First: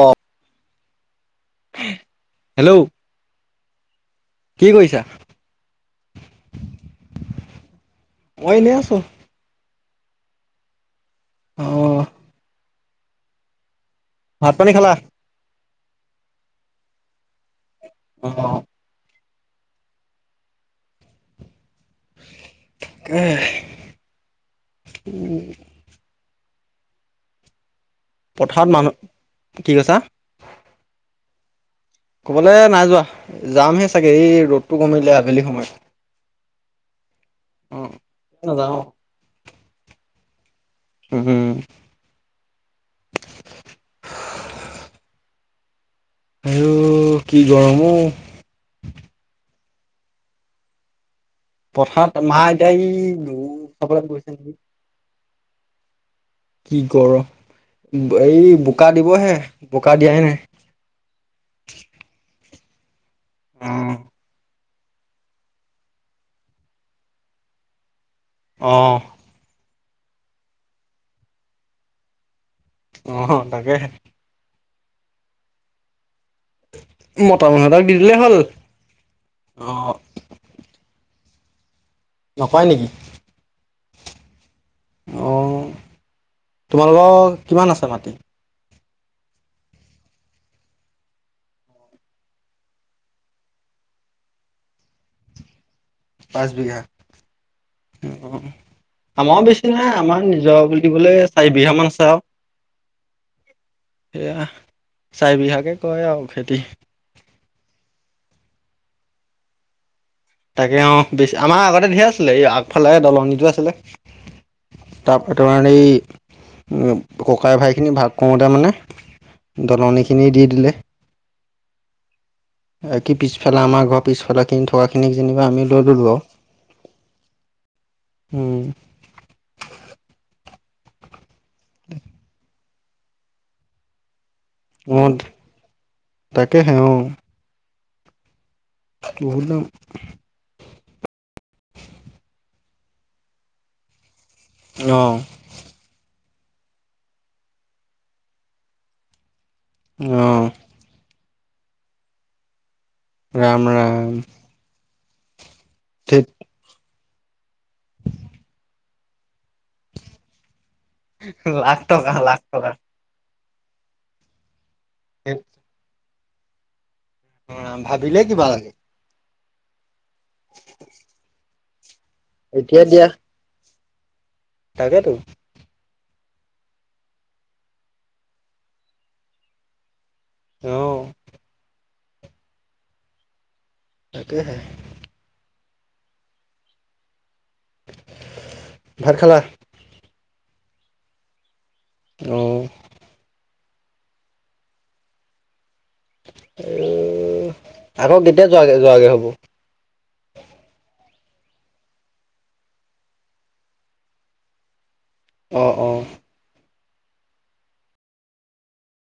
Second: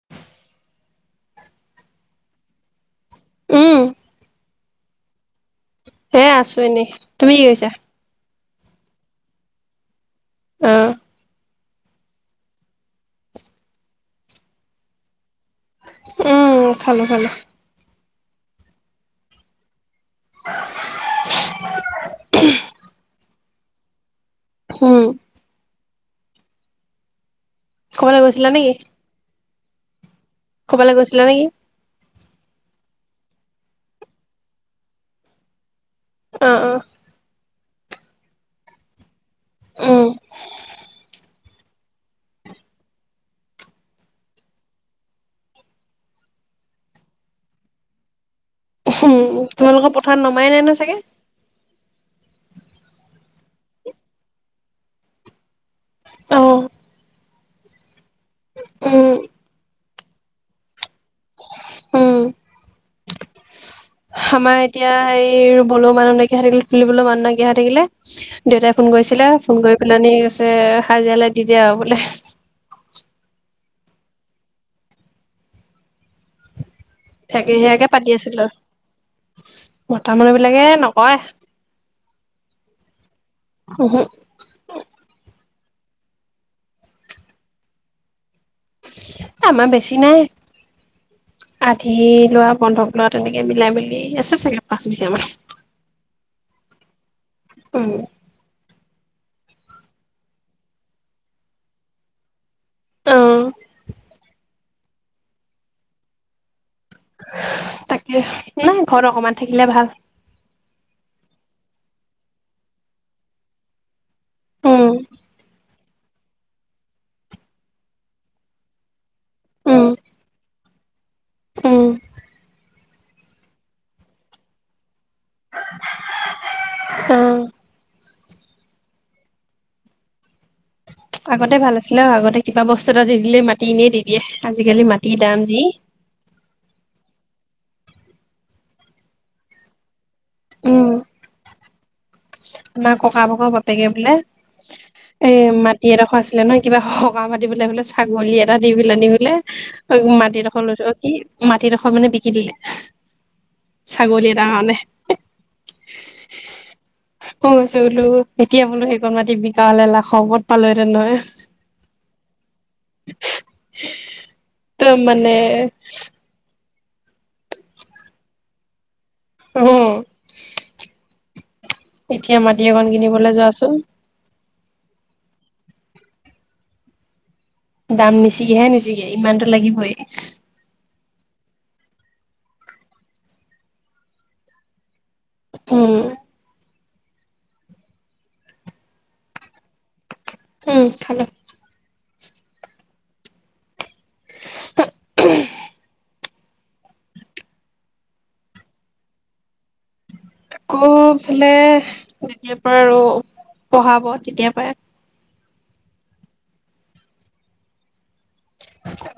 অ' hello উম কি কৰিছা? এ আছো এনে। তুমি কি কৰিছা? মই এনেই আছো। [inaudible] আহ। ভাত পানী খালা? উম, খালো খালো। অ'। উম। উম। কবালৈ গৈছিলা নে পথাৰত কি? মানুহ কি কৈইছা? ক'বালৈ গৈছিলা নে কি? ক'বালৈ নাই যোৱা যামহে চাগে এই ৰ'দটো কমিলে আবেলি সময়ত। অ', অ'। অ', নজানো উম উম, উম। আইও কি গৰম ঔ। উম, তোমালোকৰ পথাৰত নমাই নাই ন চাগে? পথাৰত মা এতয়া সি চাবলৈ গৈছে নেকি? অ কি গৰম। এই বোকা উম দিবহে বোকা দিয়াই নাই। উম অ', আমাৰ এতিয়া এই ৰুবলেও মানুহ নাইকিয়া থাকিলে তুলিবলৈ মানুহ নাইকিয়া থাকিলে। দেউতাই ফোন অ', কৰিছিলে ফোন কৰি পেলাই কৈছে হাজিৰালৈ দি দে আৰু বোলে। অ', তাকে। মতা তাকে মানুহ এটাক সেয়াকে দি পাতি দিলেই হ'ল আছিলো আৰু অ', মতা মানুহবিলাকে ন হয়। নকয় নেকি? অহো। অ', তোমালোকৰ কিমান আছে মাটি? আমাৰ বেছি নাই। [inaudible] আধি লোৱা বন্ধক লোৱা তেনেকে মিলাই মেলি আছে চাগে পাঁচ বিঘামান। পাঁচ বিঘা। উম আমাৰ বেছি নাই আমাৰ নিজৰ বুলিবলে চাৰি বিঘা মান আছে আৰু। অ সেয়া চাৰিবিঘাকে কৰে আৰু খেতি। তাকে নাই ঘৰত অকমান থাকিলে ভাল। তাকে অ' বেছি আমাৰ আগতে ধে আছিলে এই আগফালে দলনিতটো আছিলে উম তাৰপে তোমাৰ এই ককাই ভাইখিনি ভাগ কৰোতে মানে উম দলনিখিনি দি দিলে। উম বাকী পিছফালে আমাৰ ঘৰৰ পিছফালে কিনি থকাখিনিক যেনিবা আমি লৈ ল'লো আৰু। আহ। উম। আগতে ভাল আছিলে আৰু আগতে কিবা বস্তু এটা দি দিলেই মাতি এনেই দি দিয়ে। আজিকালি অ' মাটিৰ দাম যি। তাকেহে অ' বহুত ন। উম। আমাৰ ককা ভাগৰ বাপেকে বোলে অ' এ মাটি এডোখৰ আছিলে নহয় কিবা সকাহ পাতিবলে বোলে ছাগলী এটা দি পেলাই নি বোলে অ' মাটিডোখৰ লৈ থৈ কি মাটিডোখৰ মানে বিকি দিলে। ৰাম ছাগলীৰ এটা কাৰণে। ধেৎ। মই গৈছো বোলো এতিয়া বোলো সেইকণ মাতি বিকা হলে লাখ ওপৰত। পালোহেতেন নহয়। লাখ টকা লাখ টকা। দম মানে। অঁ, ভাবিলে কিবা লাগে। উম। এতিয়া মাটি একণ কিনিবলৈ যোৱাচোন। তাকেতো। দাম নিছিগেহে নিচিগে, ইমানতো লাগিবই। অঁ। তাকেহে। উম। ভাত খালা? উম খালো। অঁ। [unintelligible] এ, আকৌ কেতিয়া যোৱাগে যোৱাগে হ'ব? আকৌ এইফালে, যেতিয়াৰ পৰা আৰু পঢ়াব, তেতিয়াৰ পৰাই। অঁ, অঁ।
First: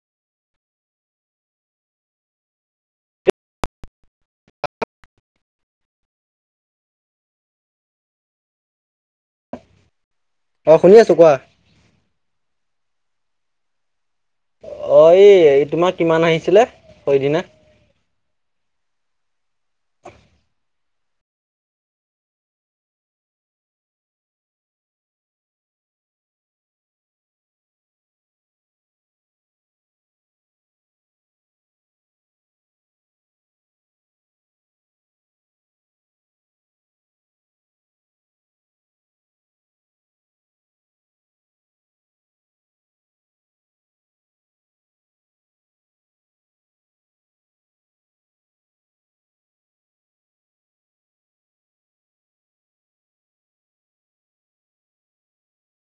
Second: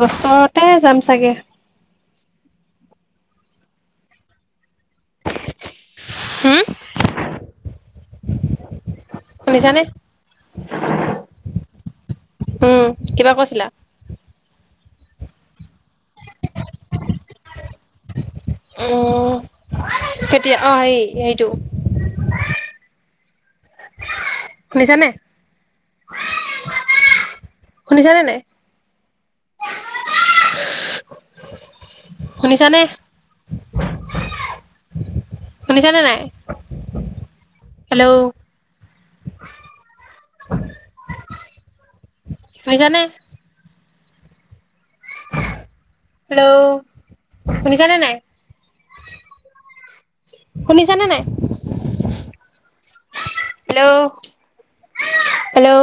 দষ্টৰতে যাম চাগে। হুম? শুনিছানে? অ' শুনি আছো। কোৱা, উম, কিবা কৈছিলা? অ' এই তোমাৰ কিমান আহিছিলে সইদিনা? উ, কেতিয়া অ' সেই সেইটো। শুনিছানে? শুনিছানে নাই? শুনিছানে? [inaudible] শুনিছানে নাই? হেল্ল'! [inaudible] শুনিছানে? হেল্ল'! শুনিছানে নাই? শুনিছানে নাই? হেল্ল'! হেল্ল'!